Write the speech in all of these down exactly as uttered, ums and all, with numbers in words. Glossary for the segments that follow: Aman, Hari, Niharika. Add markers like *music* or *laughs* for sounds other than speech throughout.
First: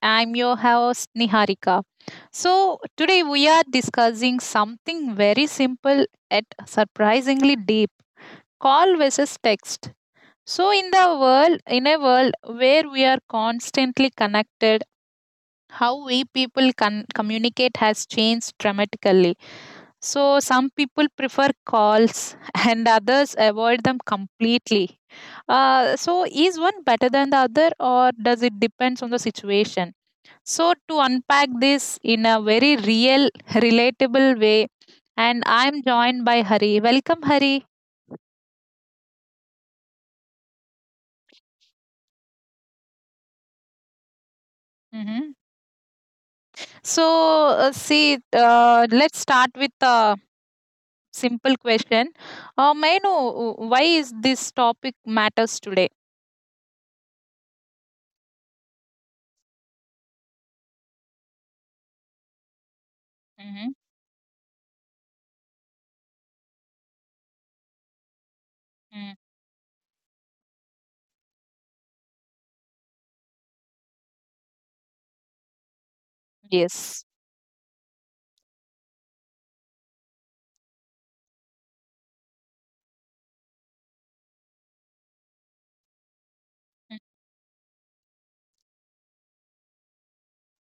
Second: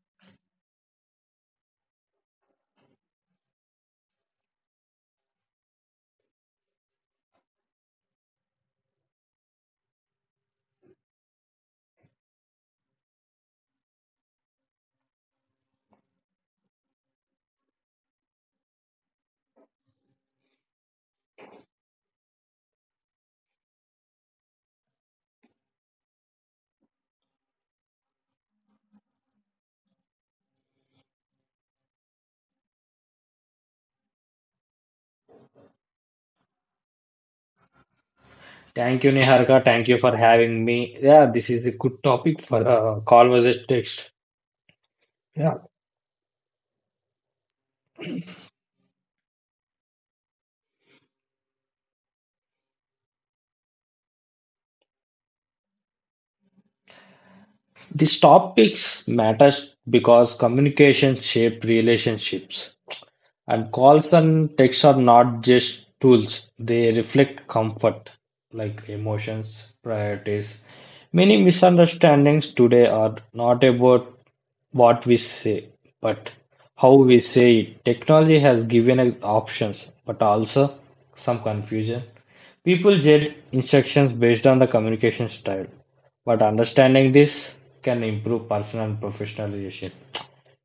I'm your host Niharika. So, today we are discussing something very simple yet surprisingly deep, call versus text. So, in the world, in a world where we are constantly connected, how we people con- communicate has changed dramatically, so some people prefer calls *laughs* and others avoid them completely. Uh, so is one better than the other, or does it depends on the situation? So to unpack this in a very real, relatable way, and I'm joined by Hari. Welcome, Hari. Thank you, Niharika. Thank you for having me. Yeah, this is a good topic for a conversation text. Hmm. Yeah, So uh, see, uh, let's start with a simple question. Uh, may I know uh, why is this topic matters today? these topics matters because communication shape relationships. Hmm. And calls and texts are not just tools, they reflect comfort, like emotions, priorities. Many misunderstandings today are not about what we say, but how Yes. we say it. Technology has given us options, but also some confusion. People judge instructions based on the communication style, but understanding this can improve personal and professional relationship.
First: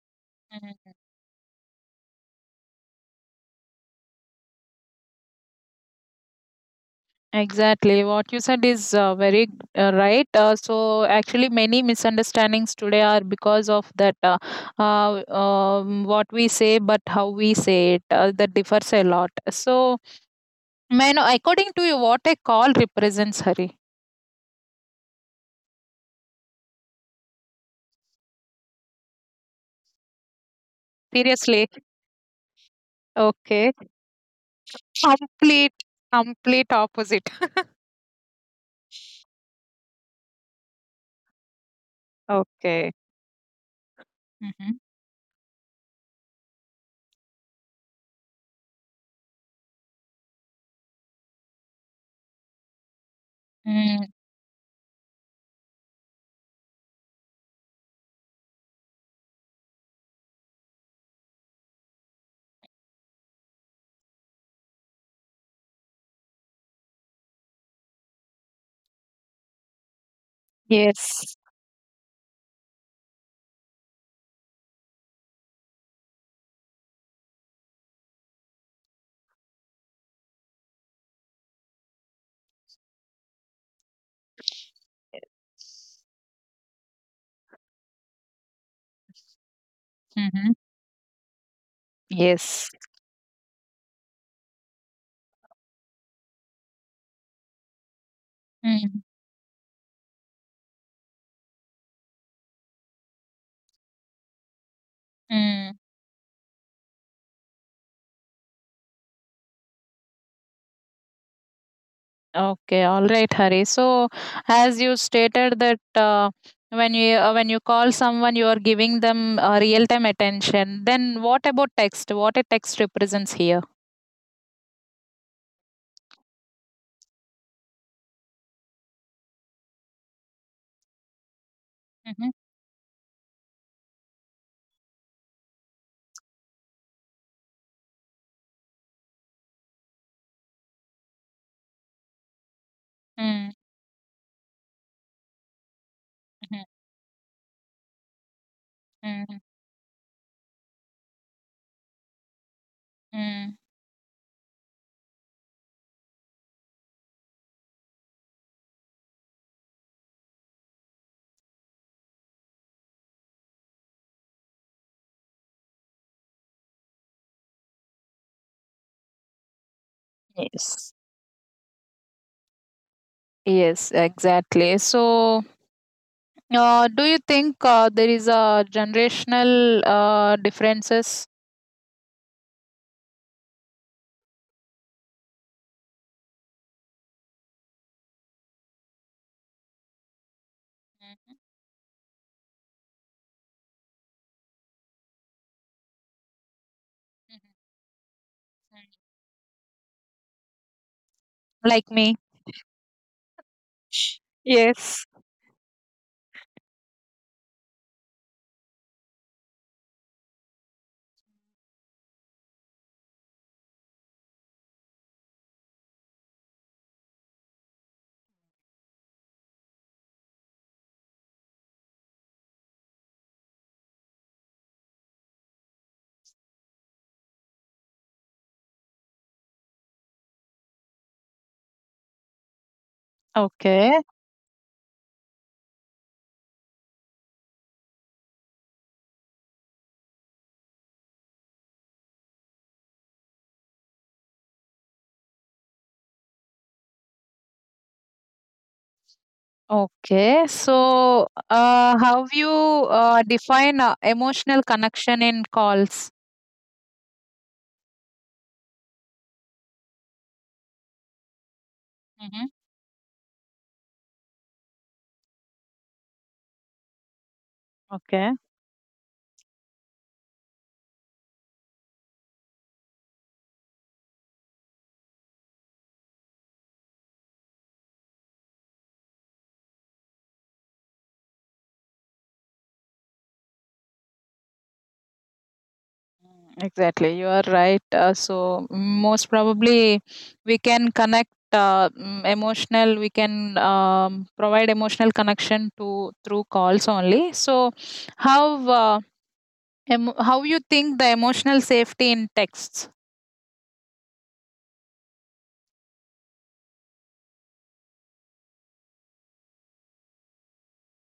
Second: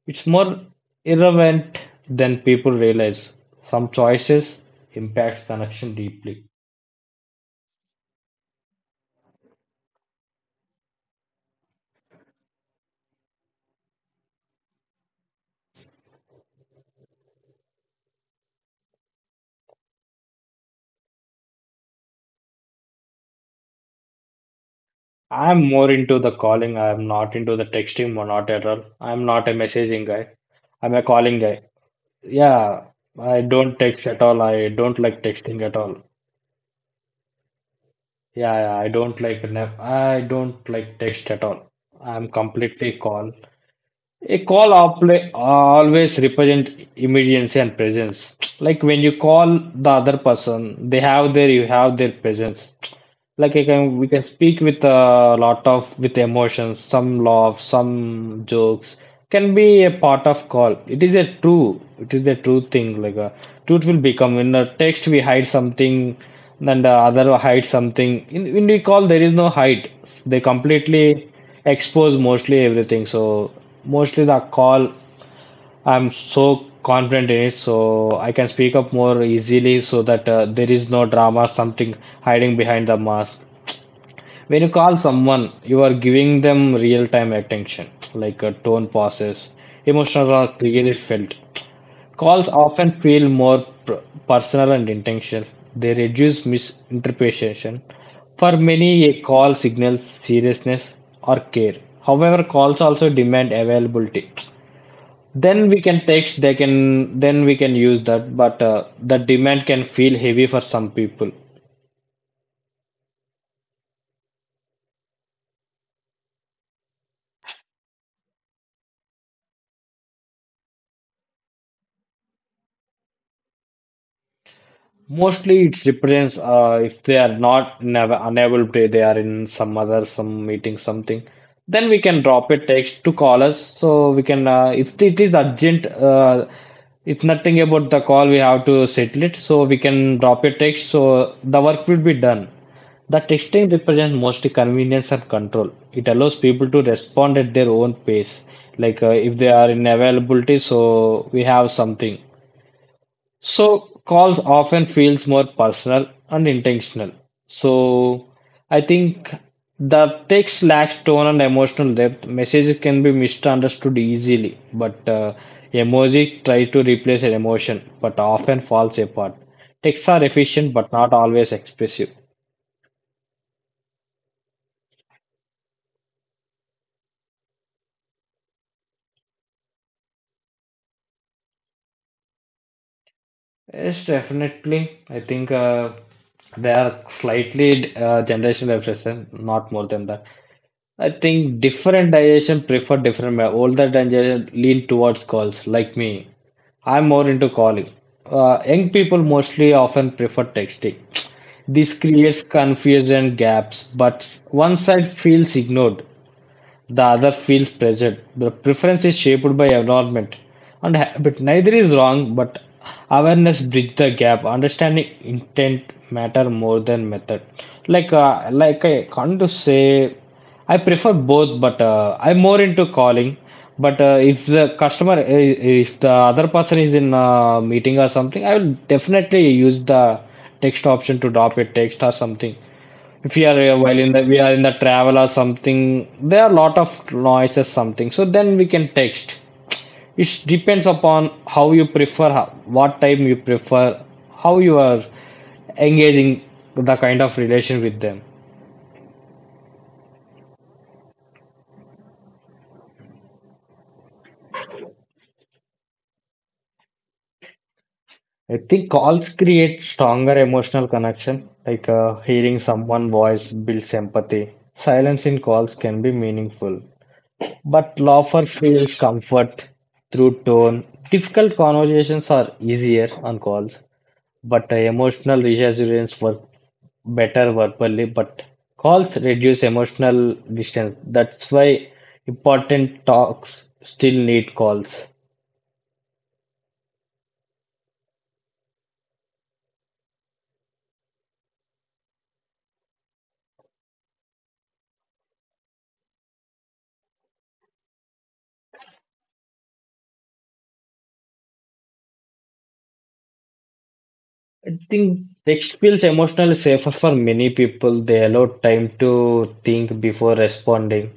It's more irrelevant than people realize. Some choices impacts connection deeply. Exactly. What you said is uh, very uh, right. Uh, so, actually, many misunderstandings today are because of that uh, uh, um, what we say, but how we say it uh, that differs a lot. So, man, according to you, what a call represents, Hari? I'm more into the calling. I'm not into the texting or not at all. I'm not a messaging guy. I'm a calling guy. Seriously. Yeah, I Okay. don't text at all. I don't like texting Complete, at all. complete opposite. *laughs* Yeah, yeah, I don't like ne- I don't like text at all. I'm Okay. completely call. A Mm-hmm. call outlay always represent immediacy and presence. Like when you call the other person, they have their, you have their presence, like I can Mm, we can speak with a lot of with emotions, some love, some jokes can be a part of call. It is a true, it is a true thing. Like a truth will become in a text we hide something, and the other hide something. In in the call there is no hide. They completely yes. expose mostly everything. So mostly the call I'm so confident in it, so I can speak up more easily so that uh, there is no drama, something hiding behind the mask. When you call someone you are giving them real time attention, like a tone pauses emotional are Mm-hmm. clearly felt. Calls Yes. often feel more pr- personal and intentional. They reduce misinterpretation. For many Mm-hmm. a call signals seriousness or care. However calls also demand availability. Then Mm. we can text, they can, then we can use that, but uh, the demand can feel heavy for some people. Okay, all right, Hari. So, as you stated that uh, when you uh, when you call someone, you are giving them uh, real time attention. Then, what about text? What a text represents here? Mostly it represents, uh, if they are not never unable to, they are in some other some meeting something, then we can Mm-hmm. drop a text to call us, so we can, uh, if it is urgent, uh, if nothing about the call we have to settle it, so we can drop a text so the work will be done. The Mm-hmm. texting represents mostly convenience and control. It allows people to respond at their own pace. Like uh, Mm-hmm. if they are in availability, so we have something. Mm. So calls often feels more personal and intentional. So I think the text lacks tone and emotional depth. Messages can be misunderstood easily, but uh, emoji try to replace an emotion, but often falls apart. Texts are efficient, but Yes. not always expressive. Yes, exactly. So, uh, do you think uh, there is a generational uh, differences? Yes, definitely. I think uh, they are slightly uh, generational expression, not more than that. I Mhm. think different digestion prefer different. ma- Older digestion lean towards calls, like me. I'm more Mhm. into calling. Uh, young Mhm. people mostly often prefer texting. Like This me? creates confusion gaps, but one Yes. side feels ignored, the other feels pressured. The preference is shaped by environment and habit. Neither is wrong, but awareness bridges the gap. Understanding intent matter more than method. Like uh, like I can't to say I prefer both, but uh, I'm more into calling. But uh, if the customer, uh, if the other person is in a meeting or something, I will definitely use the text option to drop a text or something. If we are uh, Okay. while in the we are in the travel or something, there are a lot of noises something so then we can text. It depends upon how you prefer, how, what time you prefer, how you are engaging, the kind of relation with them. Okay, so uh, how you uh, define uh, emotional connection in calls? I think calls create stronger emotional connection, like uh, Hmm. hearing someone voice builds empathy. Silence in calls can be meaningful, but Okay, loafer feels comfort through tone. Difficult conversations are easier on calls. But uh, emotional reassurance work better verbally, but calls reduce emotional distance. That's why important talks still need calls. exactly. You are right. Uh, so most probably we can connect uh, mm, emotional. We can um, provide emotional connection to through calls only. So how uh, em- how you think the emotional safety in texts? I think text feels emotionally safer for many people. They allow time to think before responding.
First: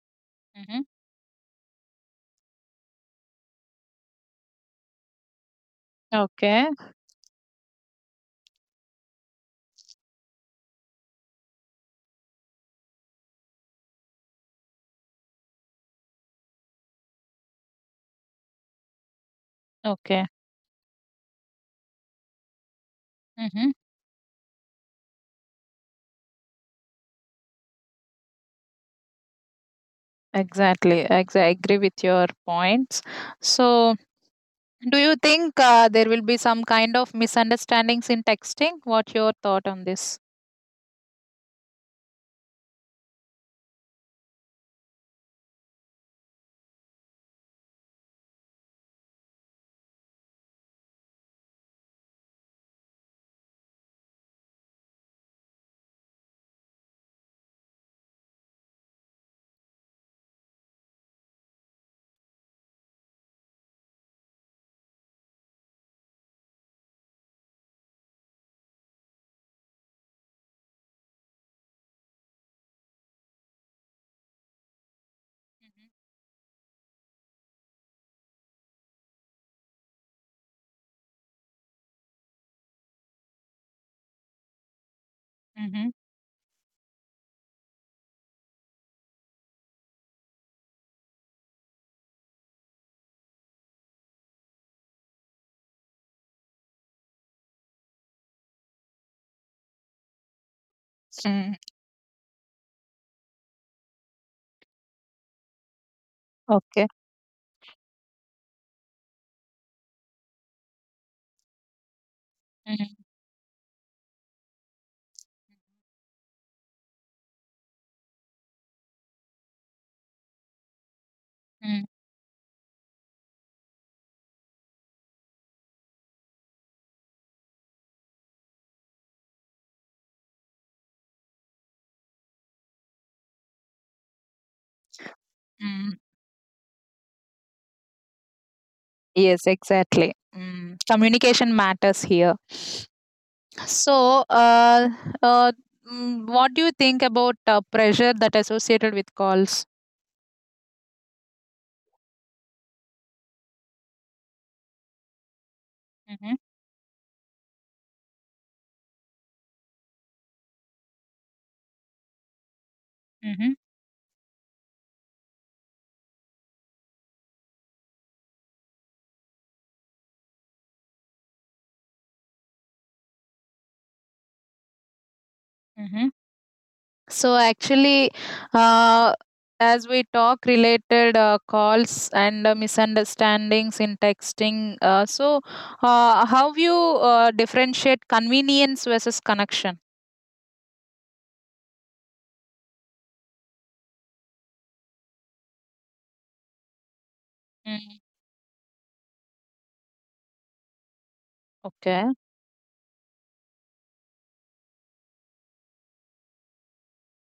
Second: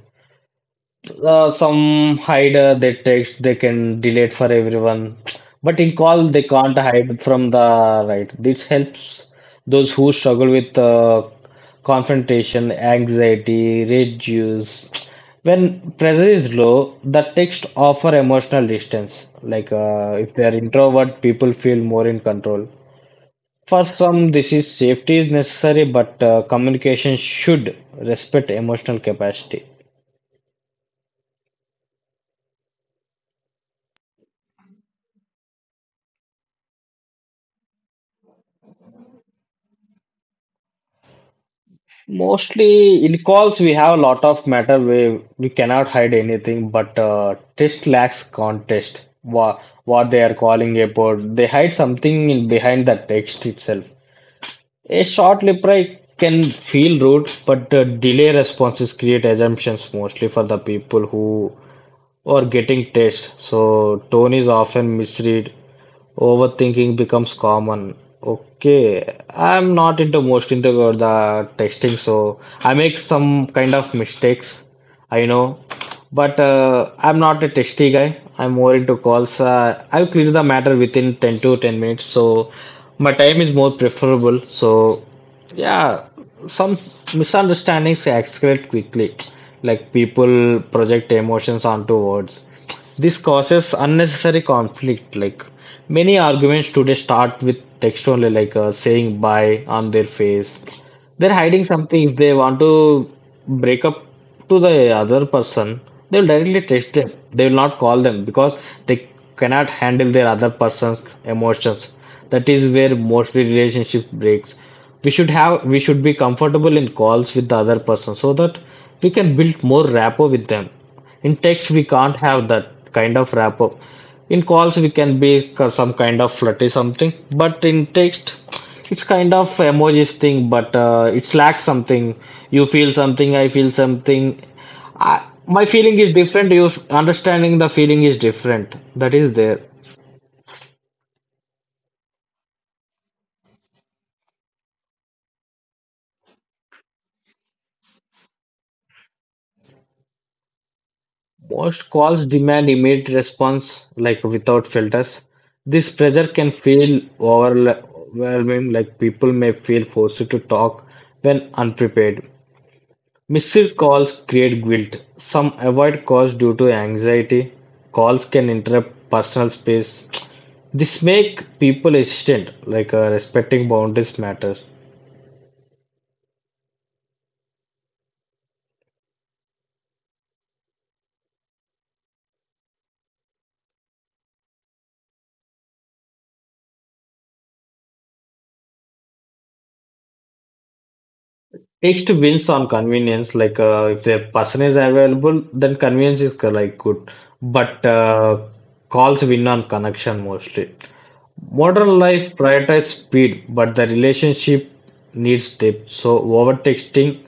Hmm. Uh, some hide uh, their text, they can delete for everyone. But in call, they Okay. can't hide from the right. This helps those who struggle with uh, confrontation, anxiety, reduce. When pressure is low, the text offer emotional distance. Like uh, Okay. if they are introvert, people feel more in control. Mhm. For some, this is safety is necessary, but uh, communication should respect emotional capacity. Exactly. ex- I agree with your points. So, do you think uh, there will be some kind of misunderstandings in texting? What your thought on this? Mostly in calls, we have a lot of matter where we cannot hide anything, but uh, test lacks context. What, what they are calling about, they hide something in behind the text itself. A short reply can feel rude, but uh, delay responses create assumptions mostly for the people who or getting text. So tone is often misread. Overthinking becomes common. Okay, I'm not into most into the testing, so I make some kind of mistakes. I know, but uh, I'm not a testy guy. I'm more into calls. Uh, I'll clear the matter within ten to ten minutes, so my time is more preferable. So Hmm. yeah, some misunderstandings escalate quickly, like people project emotions onto words. This causes unnecessary conflict. Like many arguments today start with text only, like uh, saying bye on their face they're Mm, hiding something. If they want to break up to the other person, they'll directly okay. text them. They will not call them because they cannot handle their other person's emotions. That is where Mm, mostly relationship breaks. We should have we should be comfortable in calls with the other person so that we can build more rapport with them. In text, we mm, can't have that kind of wrap-up. In calls, we can be k- some kind of flirty something, but in text, it's kind of emojis thing, but uh, it lacks something. You feel something, I feel something. I, my mm. feeling is different. You f- understanding the feeling is different. That is Yes, there. exactly. Mm, communication matters here. So, uh, uh, mm, what do you think about uh, pressure that associated with calls? Most calls demand immediate response, like without filters. This pressure Hmm. can feel overwhelming, like people may feel forced to talk when unprepared. Hmm. Missed calls create guilt. Some avoid calls due to anxiety. Calls can interrupt personal space. This make people hesitant, like uh, respecting boundaries matters. Hmm. So actually, uh, as we talk related uh, calls and uh, misunderstandings in texting, uh, so uh, how you uh, differentiate convenience versus connection? Next wins on convenience, like uh, if the person is available, then convenience is uh, like good. But Mm, uh, calls win on connection mostly. Modern okay. life prioritizes speed, but the relationship needs depth. So over texting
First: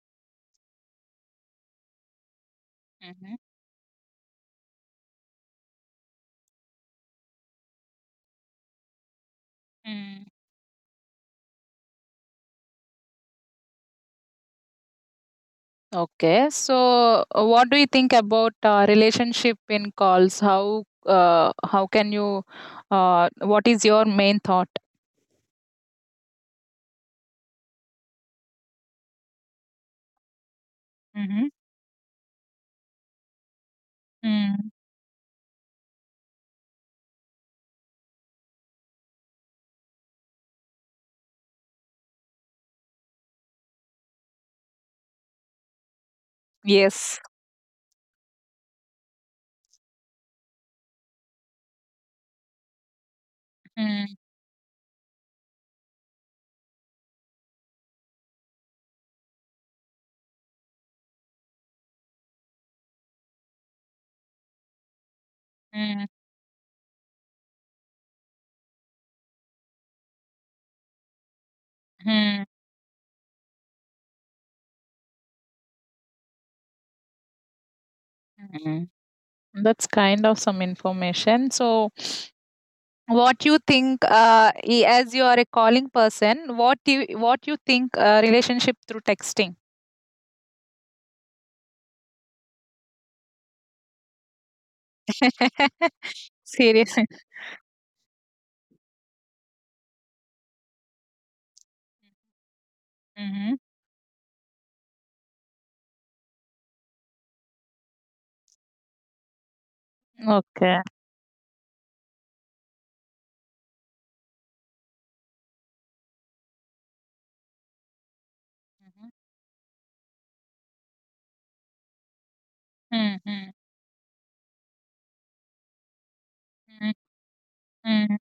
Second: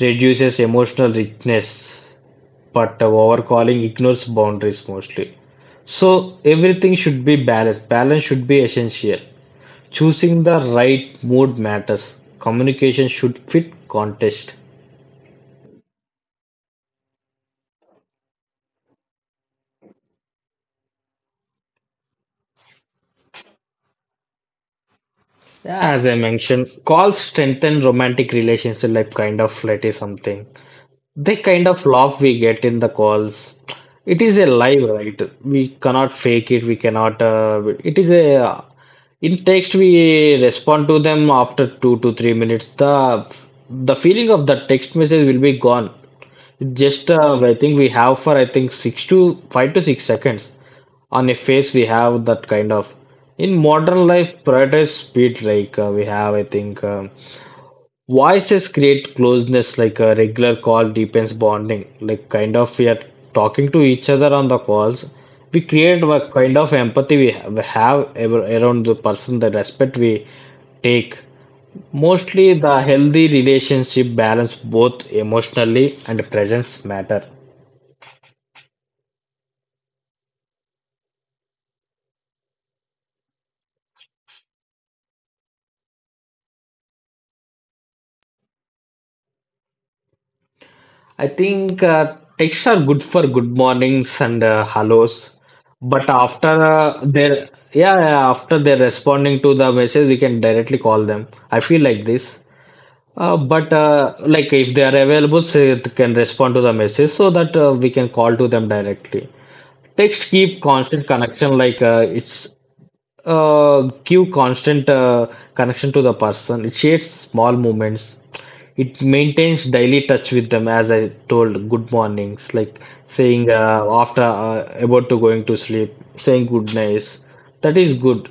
reduces emotional richness, but uh, Mhm. overcalling ignores boundaries mostly. So everything should be balanced. Balance should be essential. Mm. Choosing the right mood matters. Communication should fit context. Okay. So uh, what do you think about uh, relationship in calls? How uh, how can you? Uh, what is your main thought? Yeah, as I mentioned, calls strengthen romantic relationship, like kind of flirt is something. The Mm-hmm. kind of laugh we get in the calls, it is a Mm, live, right? We cannot fake it. We cannot. Uh, it is a. In text, we respond to them after two to three minutes. The the feeling of the text message will be gone. Just yes. uh, I think we have for I think six to five to six seconds on a face. We have that kind of. In modern Mm. life, prioritize speed. Like uh, we have, I think. Um, Voices create closeness, like a regular call deepens bonding. Like kind of we are talking to each other on the calls. We create Hmm. a kind of empathy we have, have ever- around the person, the respect we take. Mostly the healthy relationship balance both emotionally and presence matter. Mm. That's kind of some information. So, what you think uh, i- as you are a calling person, what you what you think uh, relationship through texting. I think uh, texts are good for good mornings and uh, hellos, but *laughs* after uh, Seriously. they're yeah, yeah, after they're responding to the message, we can directly call them. I feel like this. Uh, mm-hmm. but uh, like if they are available, say it can respond to the message so that uh, we can call to them directly. Text keep Okay. constant connection, like uh, it's uh, give constant uh, connection to the person. It shades small moments. It Mm-hmm. maintains daily touch with them, as I told, good mornings, like Mm-hmm. saying uh, after uh, about to going to sleep, saying good nights. That is Mm-hmm. good.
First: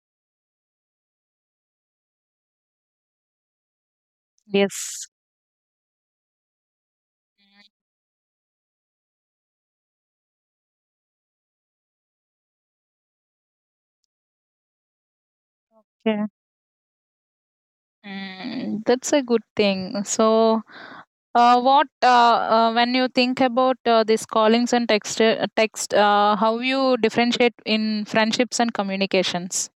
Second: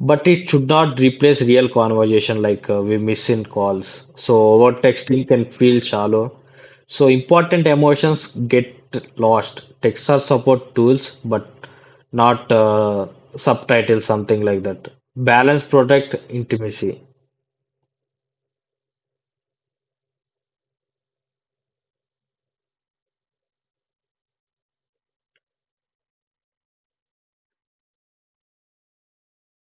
But it should not replace real conversation like uh, we miss in calls. So over Yes. texting can feel shallow. So important emotions get lost. Texts are support tools, but not uh, subtitles, something like that. Balance protect Yeah. intimacy. Mm, that's a good thing. So, uh, what uh, uh, when you think about uh, these callings and text, uh, text, uh, how you differentiate in friendships and communications?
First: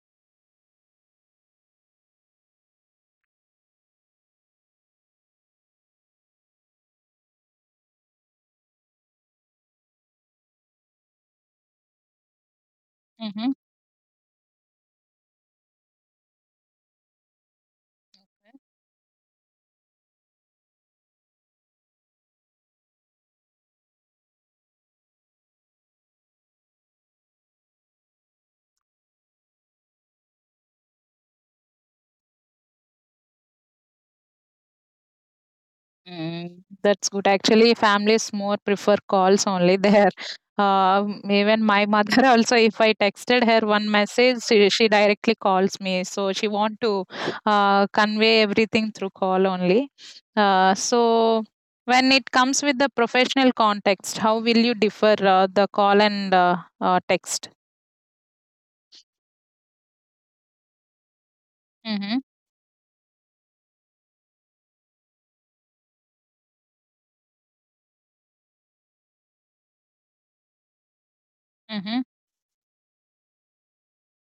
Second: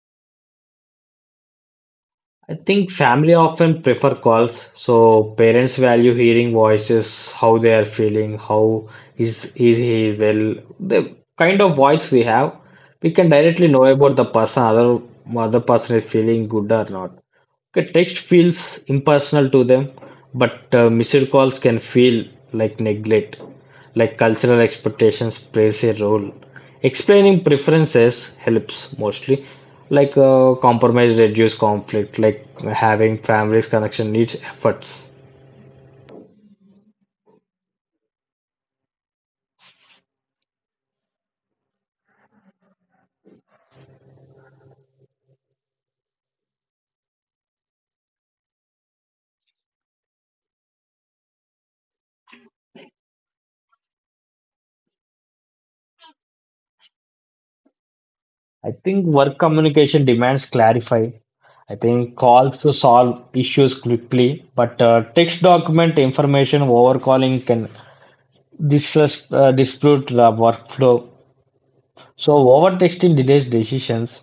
I think family often prefer calls, so parents value hearing voices, how they are feeling, how is is he well, the kind of voice we have, we can Mm-hmm. directly know about the person, other other person is feeling good or not. Okay, text feels impersonal to them, but uh, missed calls can feel like neglect, like cultural expectations plays a role. Explaining preferences helps mostly, like uh, compromise reduce conflict, like having families connection needs efforts. Mm, that's good. Actually, families more prefer calls only *laughs* there. Um even my mother *laughs* also, if I texted her one message, she, she directly calls me. So she want to uh, convey everything through call only. Uh, so when it comes with the professional context, how will you differ uh, the call and uh, uh, text? I think work communication demands clarify. I think Mm-hmm. calls to solve issues quickly, but uh, text document information over calling can dis- uh, dispute the workflow. Mm-hmm. So overtexting delays decisions.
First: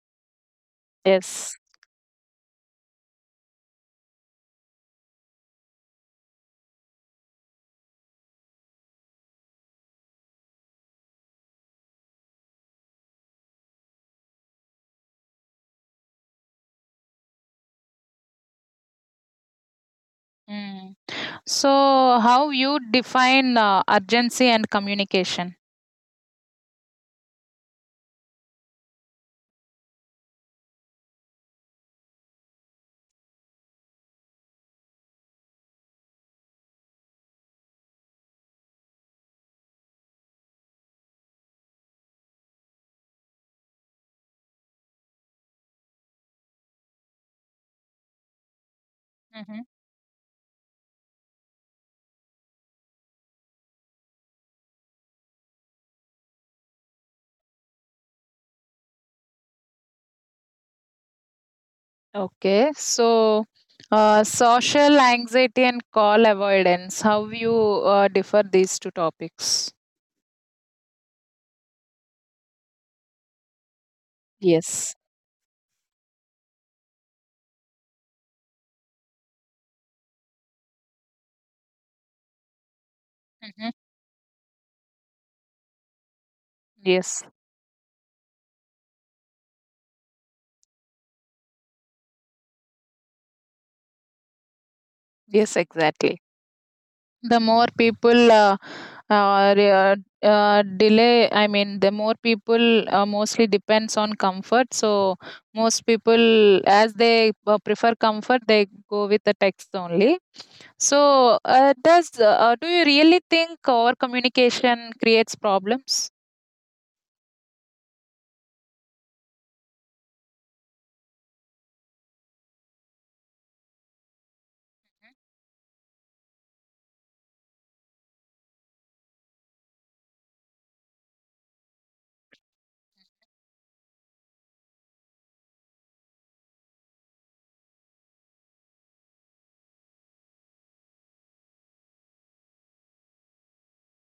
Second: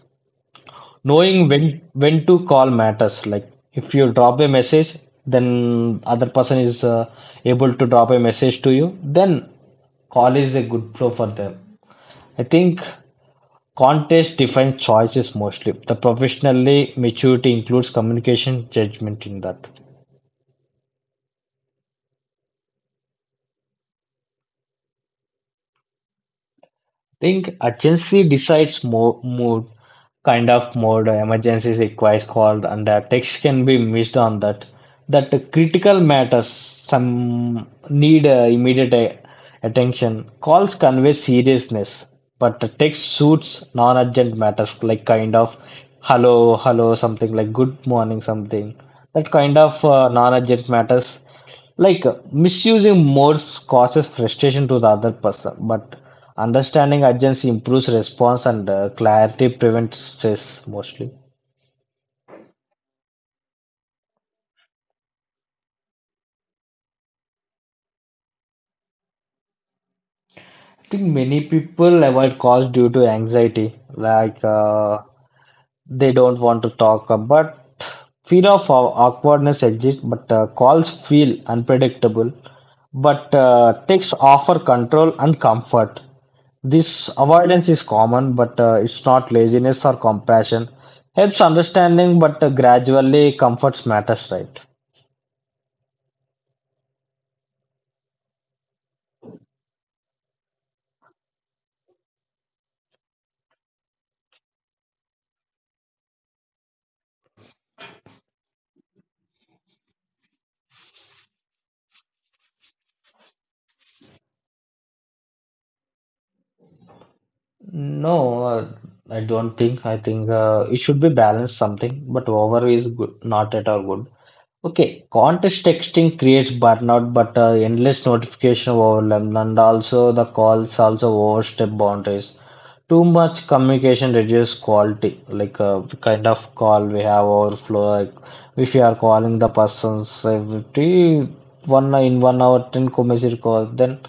Knowing Yes. when when to call matters. Like if you drop a message, then other person is uh, able to drop a message to you. Then call is a good flow for them. I think context defines choices mostly. The professionally maturity includes communication judgment in that. Mm. So how you define uh, urgency and communication? Think urgency decides mo mood, kind of mode emergency requires called, and the text can be missed on that. That the critical matters, some need uh, immediate a- attention. Calls convey seriousness, but the text suits non-urgent matters like kind of hello, hello, something like good morning, something. That kind Mm-hmm. of uh, non-urgent matters like uh, misusing modes causes frustration to the other person, but understanding urgency improves response and uh, clarity prevents stress mostly. Okay, so uh, social anxiety and call avoidance. How you uh, differ these two topics? I think many people avoid calls due to anxiety, like Yes. uh, they don't want to talk, uh, but fear of aw- awkwardness exists, but uh, calls feel unpredictable, but Hmm. uh, texts offer control and comfort. This Yes. avoidance is common, but uh, it's not laziness or compassion. Helps understanding, but uh, gradually comforts matters, right? Yes. Exactly. The more people uh, uh, re- uh, uh, delay, I mean, the more people uh, mostly depends on comfort. So most people, as they uh, prefer comfort, they go with the text only. So uh, does uh, do you really think over communication creates problems? No, uh, I don't think. I think uh, it should be balanced something, but over is good, not at all good. Okay, contest texting creates burnout, but uh, endless notification overwhelm, and also the calls also overstep boundaries. Too much communication reduces quality. Like uh, kind of call we have overflow. Like if you are calling the persons every one in one hour, ten message call, then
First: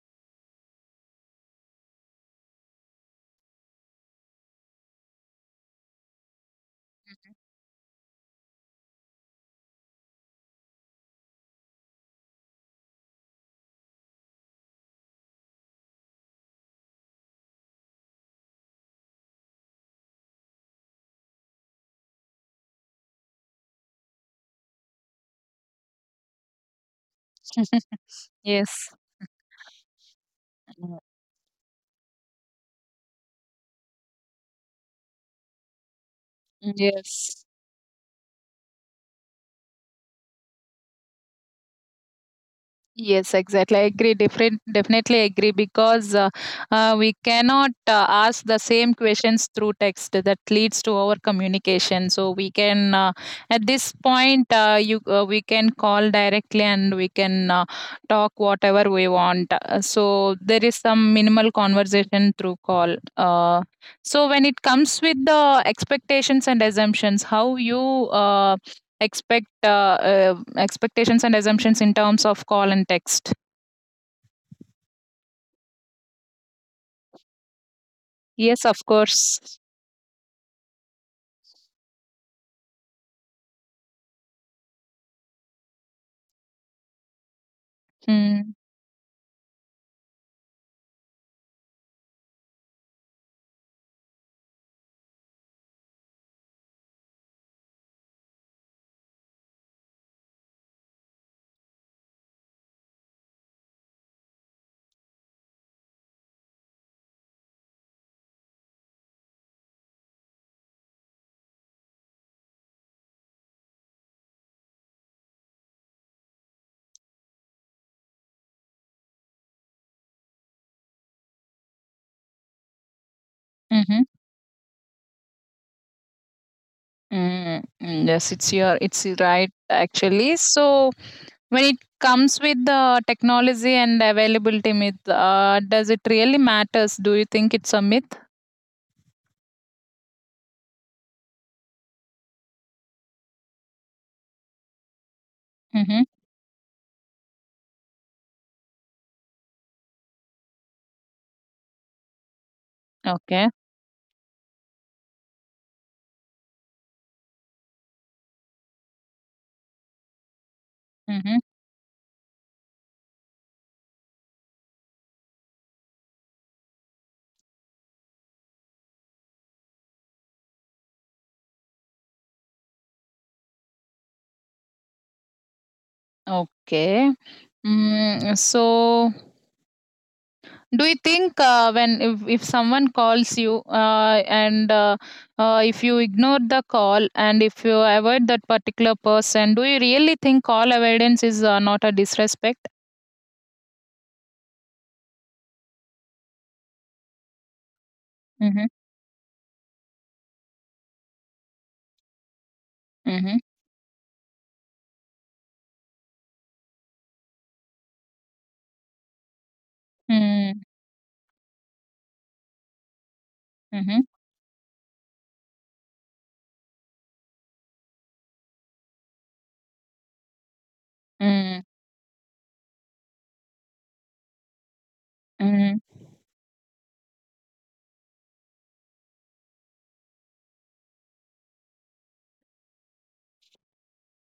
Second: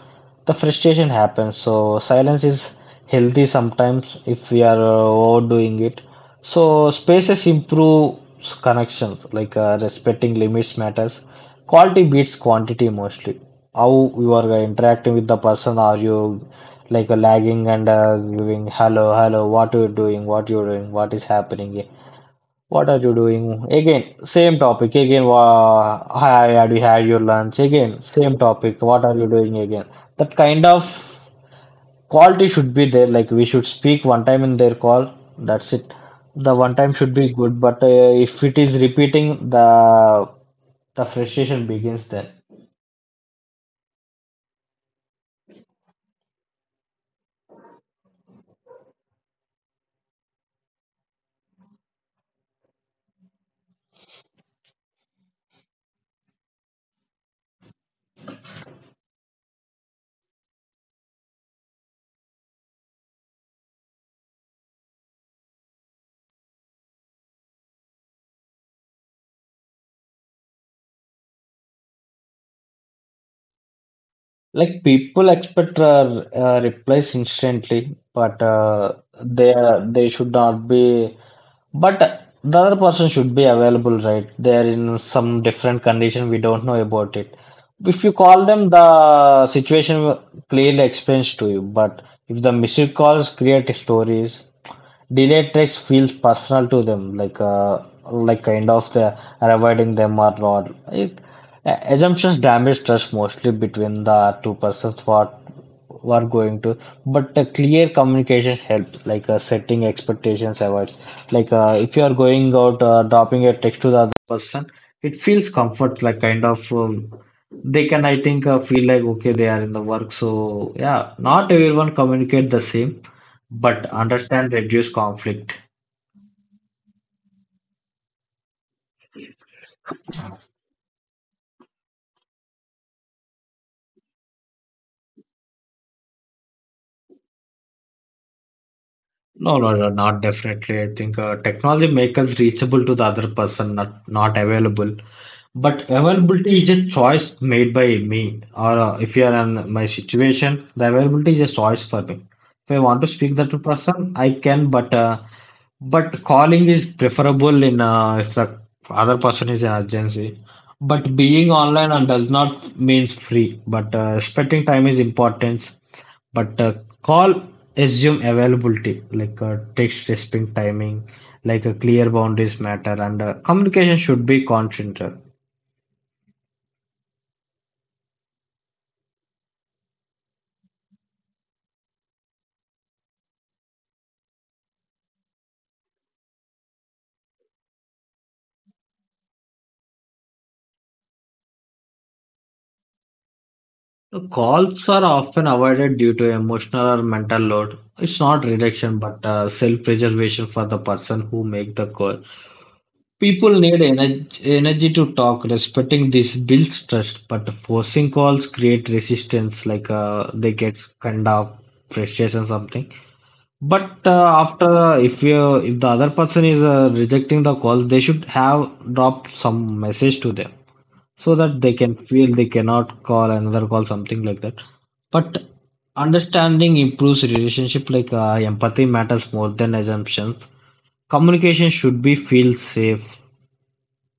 the frustration happens. So silence is healthy sometimes if we are uh, overdoing it. So spaces improves connections, like uh, respecting limits matters. Quality beats quantity mostly. How you are uh, interacting with the person, are you like uh, lagging and uh, giving hello, hello, what are you doing, what you are doing, what is happening, eh? What are you doing? Again, same topic. Again, wha- hi, have you had your lunch? Again, same topic. Yes. What are you doing again? That kind Mm, of. Quality should be there, like we should speak one time in their call. That's it. The one time should be yes. good, but uh, if it is repeating, the the frustration begins there. Yes, exactly. I agree. Different, definitely agree, because uh, uh, we cannot uh, ask the same questions through text. That leads to our communication. So we can, uh, at this point, uh, you uh, we can call directly and we can uh, talk whatever we want. Uh, So there is some minimal conversation through call. Uh, so when it comes with the expectations and assumptions, how you. Uh, expect uh, uh, expectations and assumptions in terms of call and text. Like people expect uh, uh, replies instantly, but Yes, of uh, course. they they should not be. But the other person should be available, right? They are in some different condition. We don't know about it. If you call Mm. them, the situation will clearly explains to you. But if the missed calls create stories, delayed text feels personal to them, like uh, like kind of the avoiding them or not. It, uh, assumptions damage trust mostly between the two persons what were going to, but the clear communication helps, like uh, setting expectations avoids. Like uh, if you are going out, uh, dropping a text to the other person, it feels comfort, like kind of um, they can, I think, uh, feel like okay, they are in the work. So yeah, not everyone communicate the same but Mm-hmm. understand reduce conflict. Mm, mm, yes, it's your it's right actually, so when it comes with the technology and availability myth, uh, does it really matters? Do you think it's a myth? No, no, no, not definitely. I think uh, technology makes us reachable to the other person, not not available. But Mm-hmm. availability is a choice made by me, or uh, if you are in my situation, the availability is a choice for me. If I want to speak Okay. that to person, I can, but uh, but calling is preferable in uh, if the other person is in urgency. But Mm-hmm. being online and does not means free, but uh, respecting time is important. But uh, call assume availability, like uh, text respect timing, like a clear boundaries matter, and uh, communication should be consensual. Okay. Mm. So do you think uh, when if, if someone calls you uh, and uh, uh, if you ignore the call and if you avoid that particular person, do you really think call avoidance is uh, not a disrespect? Calls are often avoided due to emotional or mental load. It's not Mm-hmm. rejection, but uh, self-preservation for the person who make the call. Mm-hmm. People need energy, energy to talk. Respecting this builds trust, but forcing calls create resistance, like uh, they Mm-hmm. get kind of frustration something. Mm-hmm. But uh, after, if you if the other person is uh, rejecting the call, they should have dropped some message to them, so that Mm. they can feel they cannot call another call, something like that. But Mm. understanding improves relationship. Like uh, empathy matters more than assumptions. Communication should be feel safe.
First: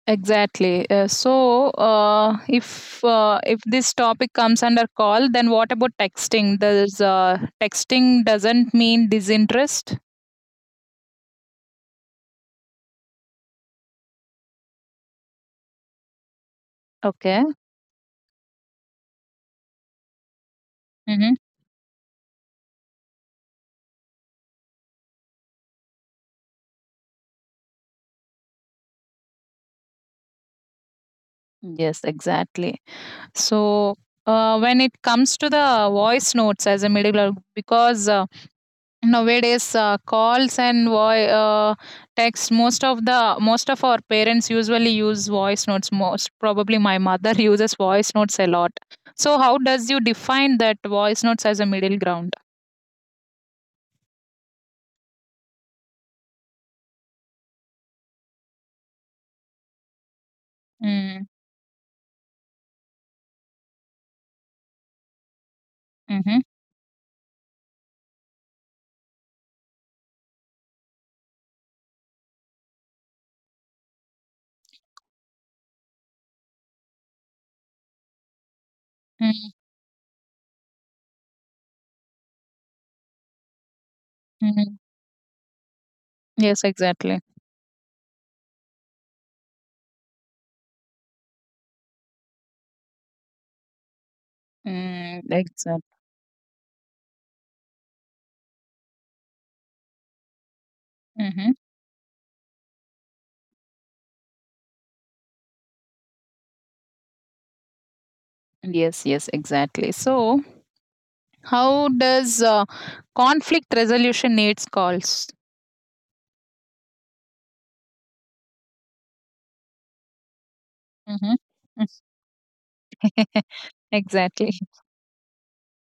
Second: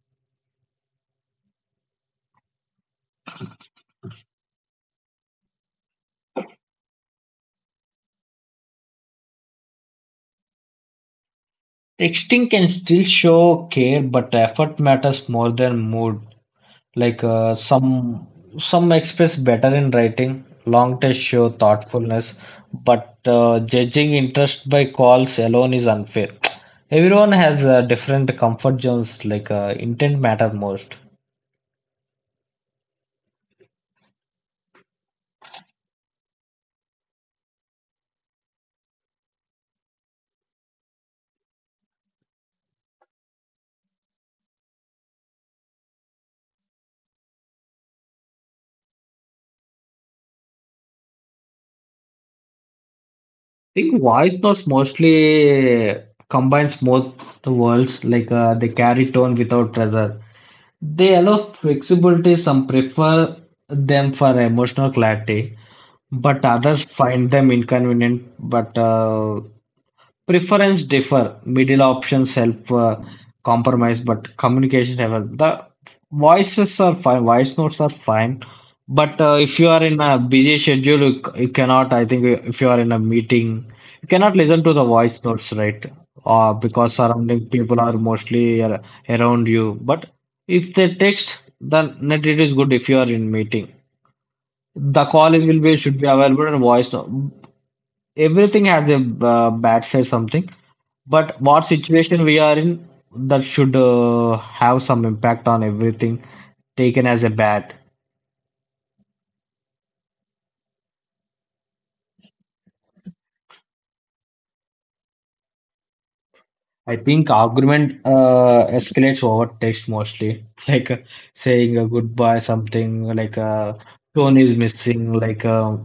Exactly. Uh, so, uh, if uh, if this topic comes under call, then what about texting? Does uh, texting doesn't mean disinterest? Texting can still show care, but effort matters more than mood. Like Okay. uh, some some express better in writing. Long tests Mm-hmm. show thoughtfulness, but uh, judging interest by calls alone is unfair. Everyone has uh, different comfort zones. Like uh, intent matter most. Yes, exactly. So, uh, when it comes to the voice notes as a middle, because uh, nowadays uh, calls and voi- uh, text, most of the most of our parents usually use voice notes. Most probably, my mother *laughs* uses voice notes a lot. So, how does you define that voice notes as a middle ground? I think voice notes mostly combines both the worlds. Like uh, they carry tone without pressure. They Mm. allow flexibility. Some prefer them for emotional clarity, Mm-hmm. but others find them inconvenient. But uh, preference differ, middle options help uh, compromise, but communication level. The voices are fine, voice notes are fine, but uh, if you are in a busy schedule, you, c- you cannot. I think if you are in a meeting, you cannot listen to Mm-hmm. the voice notes, right? Uh, Yes, Because exactly. surrounding people are mostly ar- around you. But if they text, then it is good if you are in meeting. The Mm, call will be exactly. should be available in voice note. Everything has a uh, bad side something, but Mm-hmm. what situation we are in, that should uh, have some impact on everything taken as a bad. Yes, yes, exactly. So, how does uh, conflict resolution needs calls? I think argument uh, escalates over text mostly *laughs* like uh, Hmm. saying a goodbye something, like *laughs* uh, tone Exactly. is missing, like uh,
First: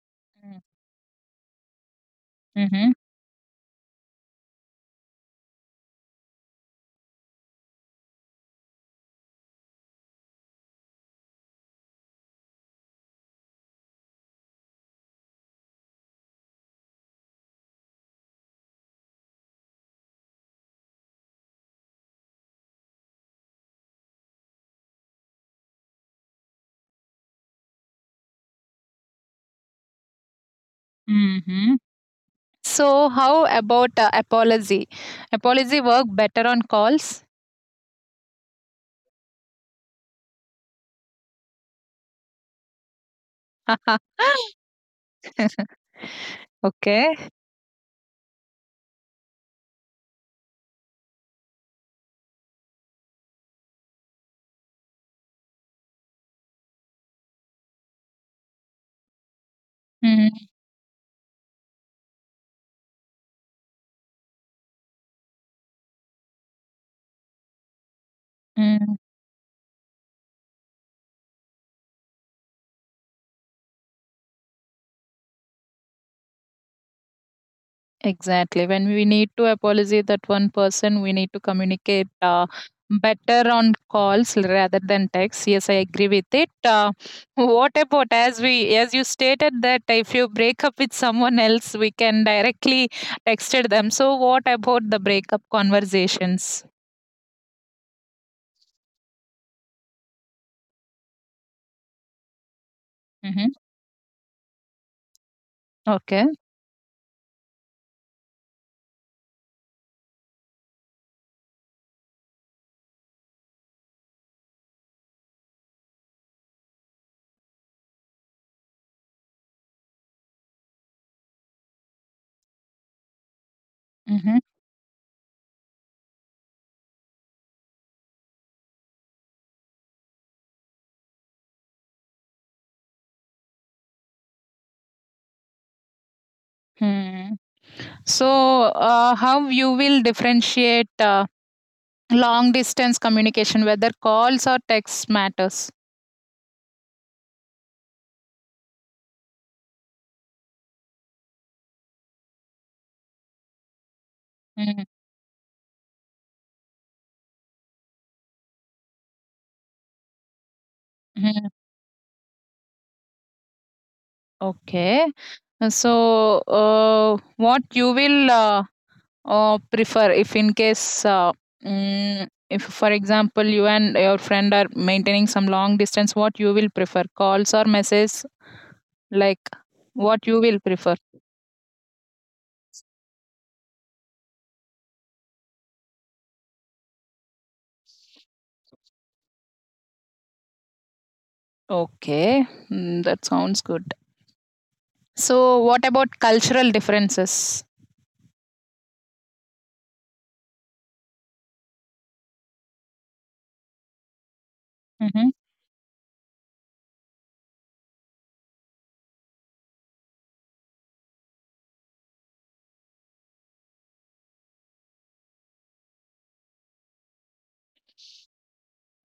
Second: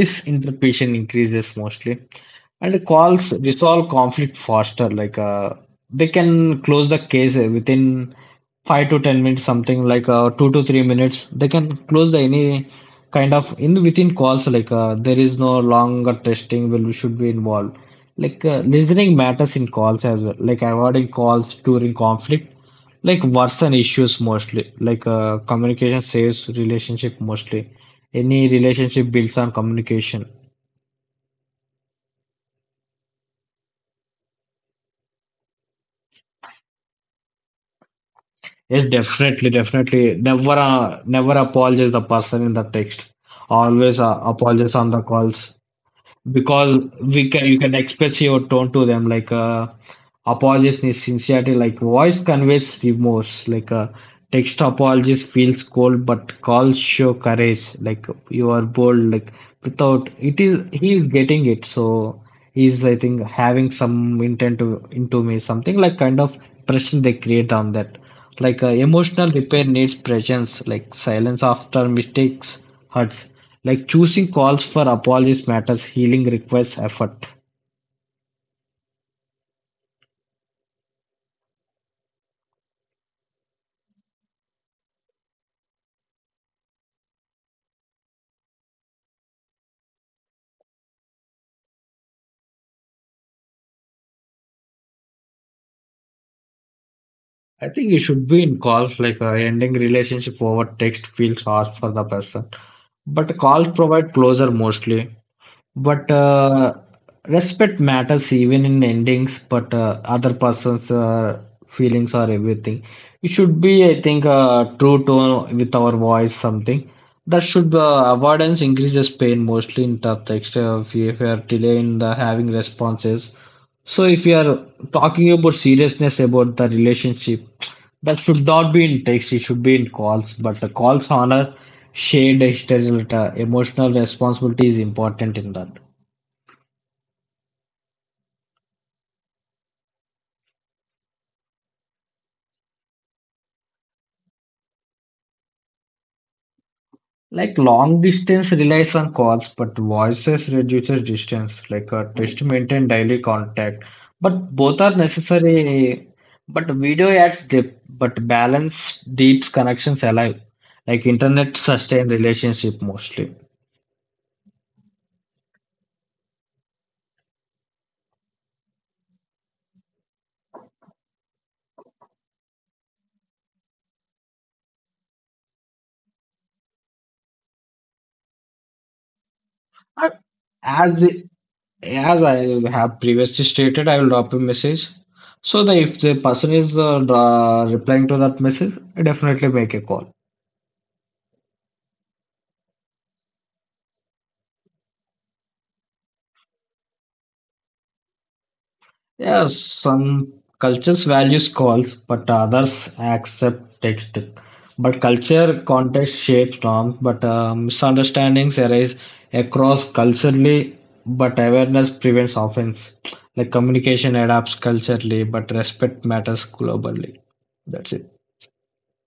misinterpretation increases mostly, and Mm-hmm. calls resolve conflict faster, like uh, they can close the case uh, within five to ten minutes, something like uh, two to three minutes. They can close the any kind of in within calls. Like uh, there is no longer testing will should be involved. Like uh, listening matters in calls as well. Like avoiding calls during conflict, like worsen issues mostly. Like uh, communication saves relationship mostly. Any relationship builds on communication. Mm-hmm. So, how about uh, apology? Apology work better on calls? Yes, definitely, definitely. Never, uh, never apologize the person in the text. Always uh, apologize on the calls, *laughs* because Okay. we can you can express your tone to them, like uh, apologies is sincerity. Like voice conveys remorse. Like uh, text apologies feels cold, but calls show courage. Like you are bold. Like without Mm-hmm. it is he is getting it. So he's, I think, having some intent to into me, something like kind of pressure they create on that. Like uh, Mm-hmm. emotional repair needs presence, like silence after mistakes hurts. Like choosing calls for apologies matters, healing requires effort. Exactly. When we need to apologize that one person, we need to communicate uh, better on calls rather than text. Yes, I agree with it. Uh, what about, as we as you stated, that if you break up with someone else, we can directly text them. So what about the breakup conversations? I think it should be in calls, like uh, ending relationship over text feels harsh for the person. But Mm-hmm. calls provide closure mostly. But Okay. uh, respect matters even in endings, but uh, other person's uh, feelings or everything. We should be, I think, uh, true to with our voice something. That should uh, avoidance increases pain mostly in the text uh, if you if you are delay in the having responses. So if you Mm-hmm. are talking about seriousness about the relationship, that should not be in text, it should be in calls. But the calls honor shared external uh, emotional responsibility is important in that. Hmm. So, uh, how you will differentiate uh, long distance communication, whether calls or text matters? Like long distance relies on calls, but voices reduces distance, like a text maintain daily contact. But both Hmm. are necessary. But video adds depth, but balance deeps connections alive. Like Mhm. internet sustain relationship mostly. Okay. So, uh, what you will uh, uh, prefer if in case, uh, mm, if for example you and your friend are maintaining some long distance, what you will prefer, calls or messages? Like, Uh, what you will prefer? As As I have previously stated, I will drop a message. So that if the person is uh, dra- replying to that message, I definitely make a call. Okay, mm, that sounds good. So, what about cultural differences? Yes, some cultures values calls, but others accept text. But Mm-hmm. culture context shapes norms, but uh, misunderstandings arise across culturally, but awareness prevents offense. Like communication adapts culturally, but respect matters globally. That's it.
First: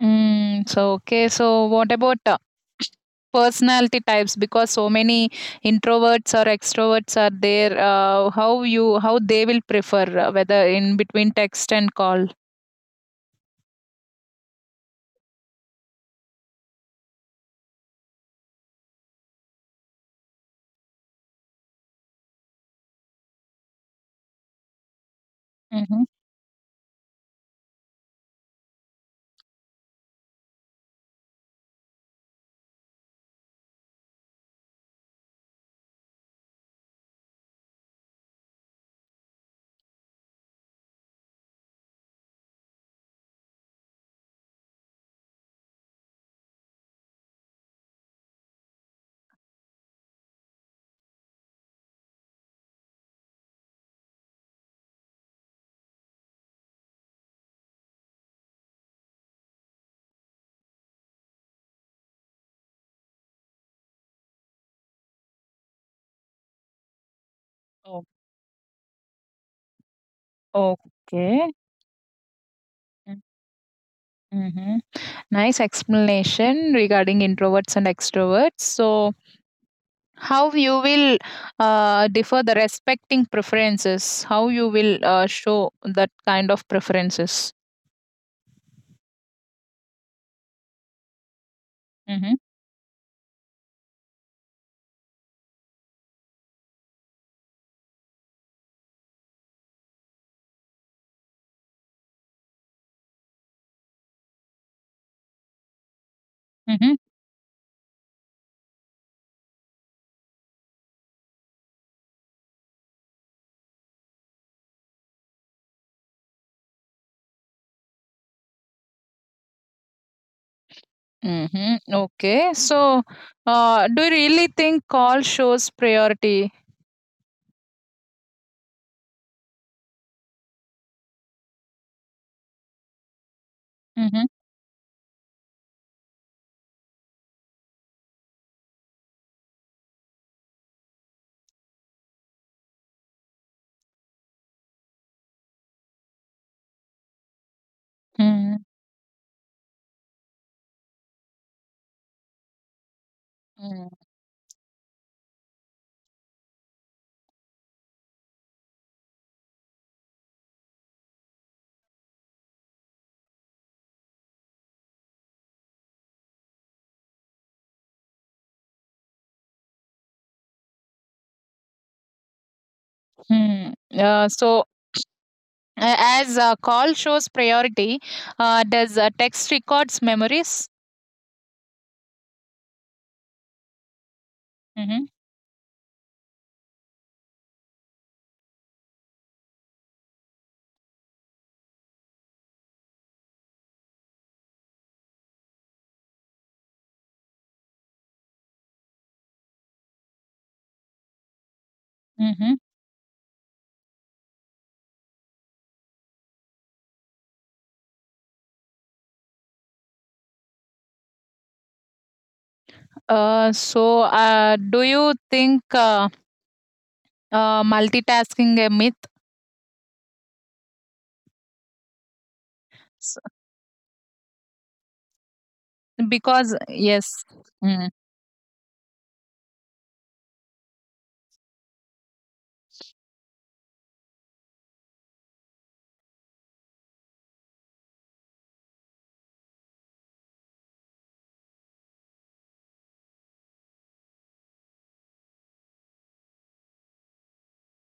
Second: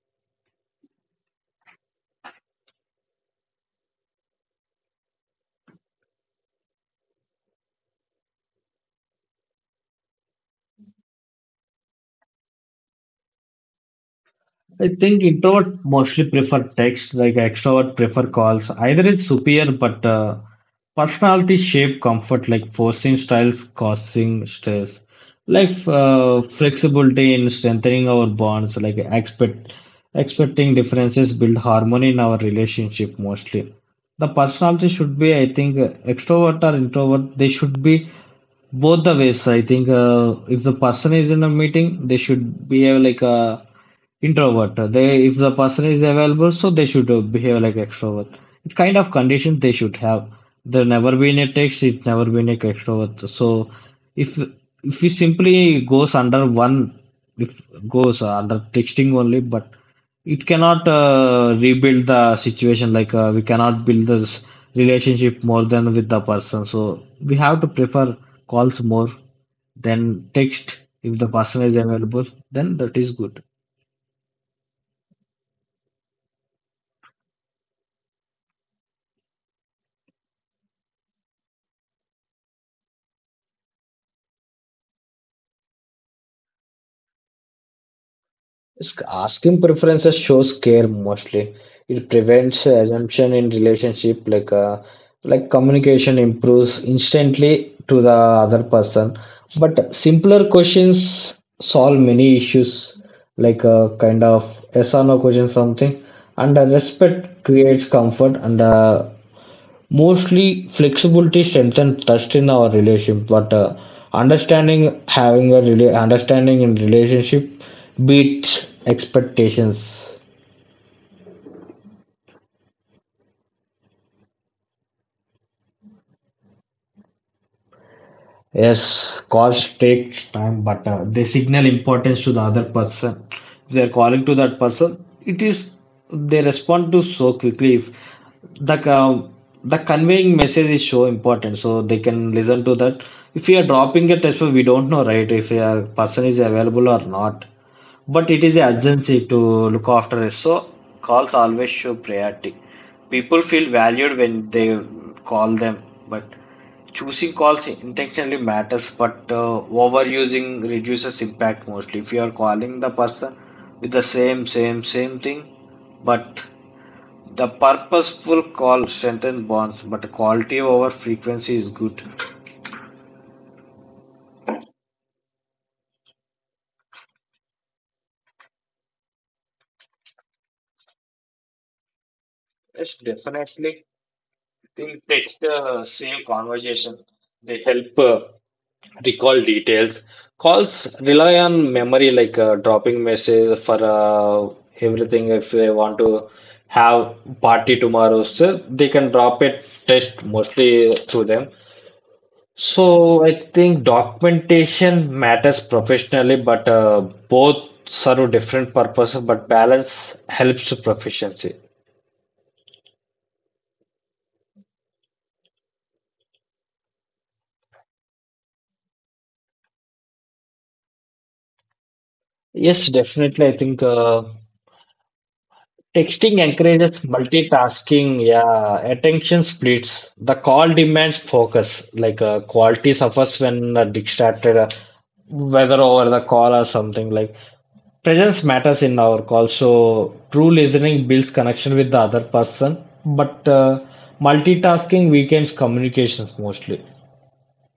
Mm, so okay. So what about uh, personality types? Because so many introverts or extroverts are there. Uh, how you how they will prefer uh, whether in between text and call? I think introvert mostly prefer text, like extrovert prefer calls. Either is superior, but uh, personality shape comfort, like forcing styles causing stress. Like Mm-hmm. uh, flexibility in strengthening our bonds, like expect expecting differences build harmony in our relationship mostly. The personality should be, I think, uh, extrovert or introvert, they should be both the ways. I think uh, if the person is in a meeting, they should be uh, like a introvert. They, if the person is available, so they should uh, behave like extrovert. It kind of condition they should have. There never been a text. It never been a extrovert. So if if it simply goes under one, if goes under texting only, but it cannot uh, rebuild the situation. Like uh, we cannot build this relationship more than with the person. So we have to prefer calls more than Oh, text. If the okay. person is available, then that is good. Mm-hmm. Nice explanation regarding introverts and extroverts. So how you will uh, differ the respecting preferences? How you will uh, show that kind of preferences? Sk- Asking preferences shows care mostly. It Mm-hmm. prevents assumption in relationship, like uh, like communication improves instantly to the other person. But simpler questions solve many issues, like uh, kind of yes or no question something, and uh, Mm-hmm. respect creates comfort, and uh, mostly, flexibility strengthens trust in our relationship, but uh, understanding having a rela- understanding in relationship beats expectations. Mhm. Okay. So, uh, do you really think call shows priority? Yes, calls takes time, but uh, they signal importance to the other person. If they're Mhm. calling to that person, it is they respond to so quickly. If the um, the conveying message is so important, so they can listen to that. If we are dropping a test, we don't know, right? If a person is available or not. But it is Mhm. an urgency to look after it, so calls always show priority. People feel Mhm. valued when they call them, but choosing calls intentionally matters, but uh, overusing reduces impact mostly. If you are calling the person with the same, same, same thing, but the purposeful call strengthens bonds, but quality over frequency is good. Mhm. Uh, so, a- as uh, call shows priority, uh, does uh, text records memories? Yes, definitely. I think Mhm. text uh, save conversation. They help. Uh, recall details. Calls rely on memory, like uh, dropping message for uh, everything. If they want to have party tomorrow, so they can drop it test mostly through them. Mhm. So I think documentation matters professionally, but uh, both serve different purposes. But balance helps proficiency. Uh, so, uh, do you think uh, uh, multitasking a myth? Yes, S- definitely. I think. Uh, Texting Because encourages yes. Mm-hmm. multitasking, yeah, attention splits. The call demands focus, like uh, quality suffers when uh, distracted, uh, whether over the call or something like. Presence matters in our call, so true listening builds connection with the other person, but uh, multitasking weakens communications mostly.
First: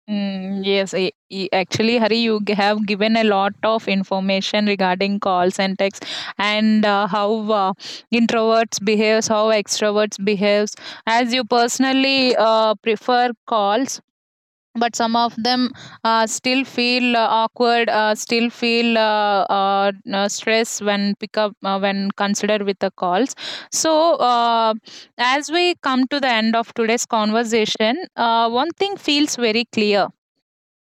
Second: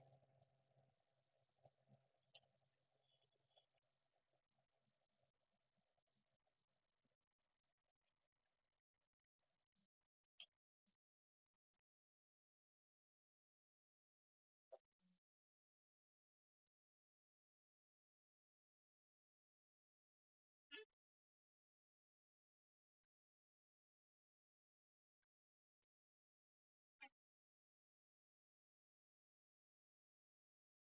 Mm, yes, I, I- actually, Hari, you g- have given a lot of information regarding calls and texts, and uh, how uh, introverts behaves, how extroverts behaves. As you personally uh, prefer calls, but some of them uh, still feel uh, awkward, uh, still feel uh, uh, uh, stress when pick up, uh, when considered with the calls. So. Uh, as we come to the end of today's conversation, uh, one thing feels very clear.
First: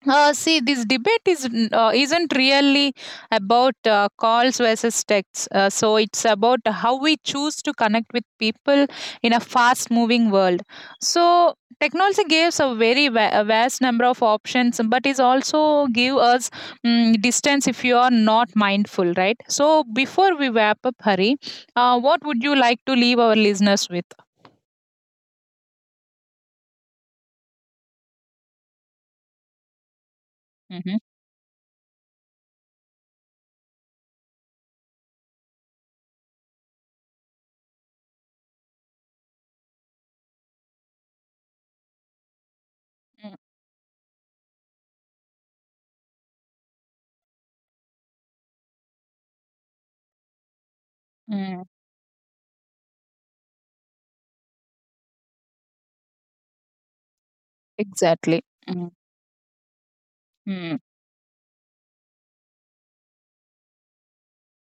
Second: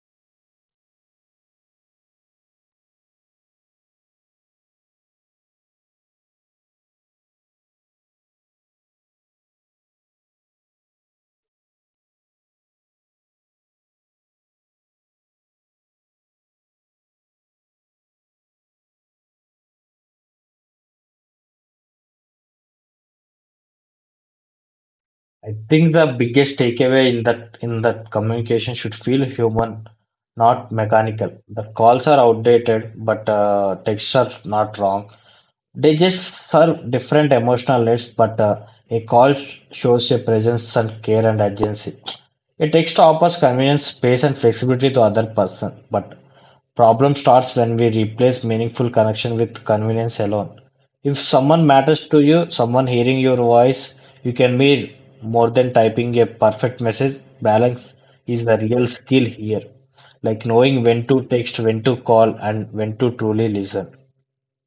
uh, See, this debate is n- uh, isn't really about uh, calls versus texts. Uh, so it's about how we choose to connect with people in a fast-moving world. So technology gives a very va- a vast number of options, but is also give us mm distance if you are not mindful, right? So before we wrap up, Hari, uh, what would you like to leave our listeners with? I think the biggest takeaway in that in that communication should feel human, not Mm-hmm. mechanical. The calls are outdated, but uh, texts are not wrong. They just serve different emotional needs, but uh, a call sh- shows a presence and care and urgency. A text offers Mm. convenience, space, and flexibility to other person, but problem starts when we replace meaningful connection with convenience alone. If Mm. someone matters to you, someone hearing your voice, you can be more than typing a perfect message. Balance is Exactly. the real skill here, like Mm-hmm. knowing when to text, when to call, and when to truly listen.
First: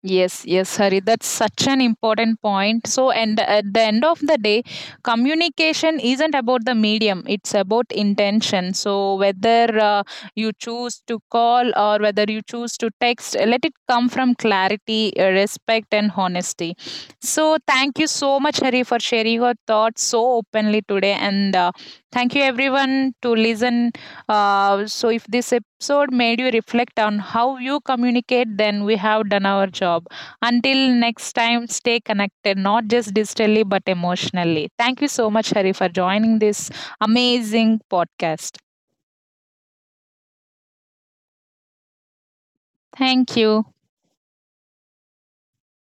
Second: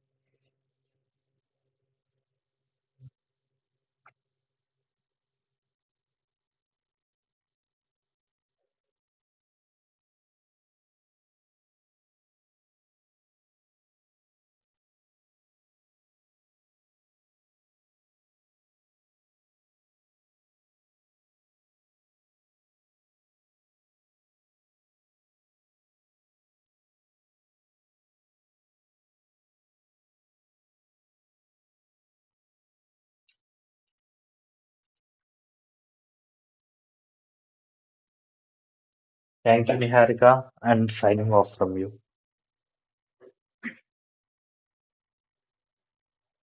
Yes, yes, Hari. That's such an important point. So, and at the end of the day, communication isn't about the medium, it's about intention. So, whether uh, you choose to call or whether you choose to text, let it come from clarity, uh, respect, and honesty. So, thank you so much, Hari, for sharing your thoughts so openly today. And uh, thank you, everyone, to listen. Uh, so, if this episode made you reflect on how you communicate, then we have done our job. Until next time, stay connected, not just digitally, but emotionally. Thank you so much, Hari, for joining this amazing podcast. Thank you, Niharika, and signing off from you. Thank you.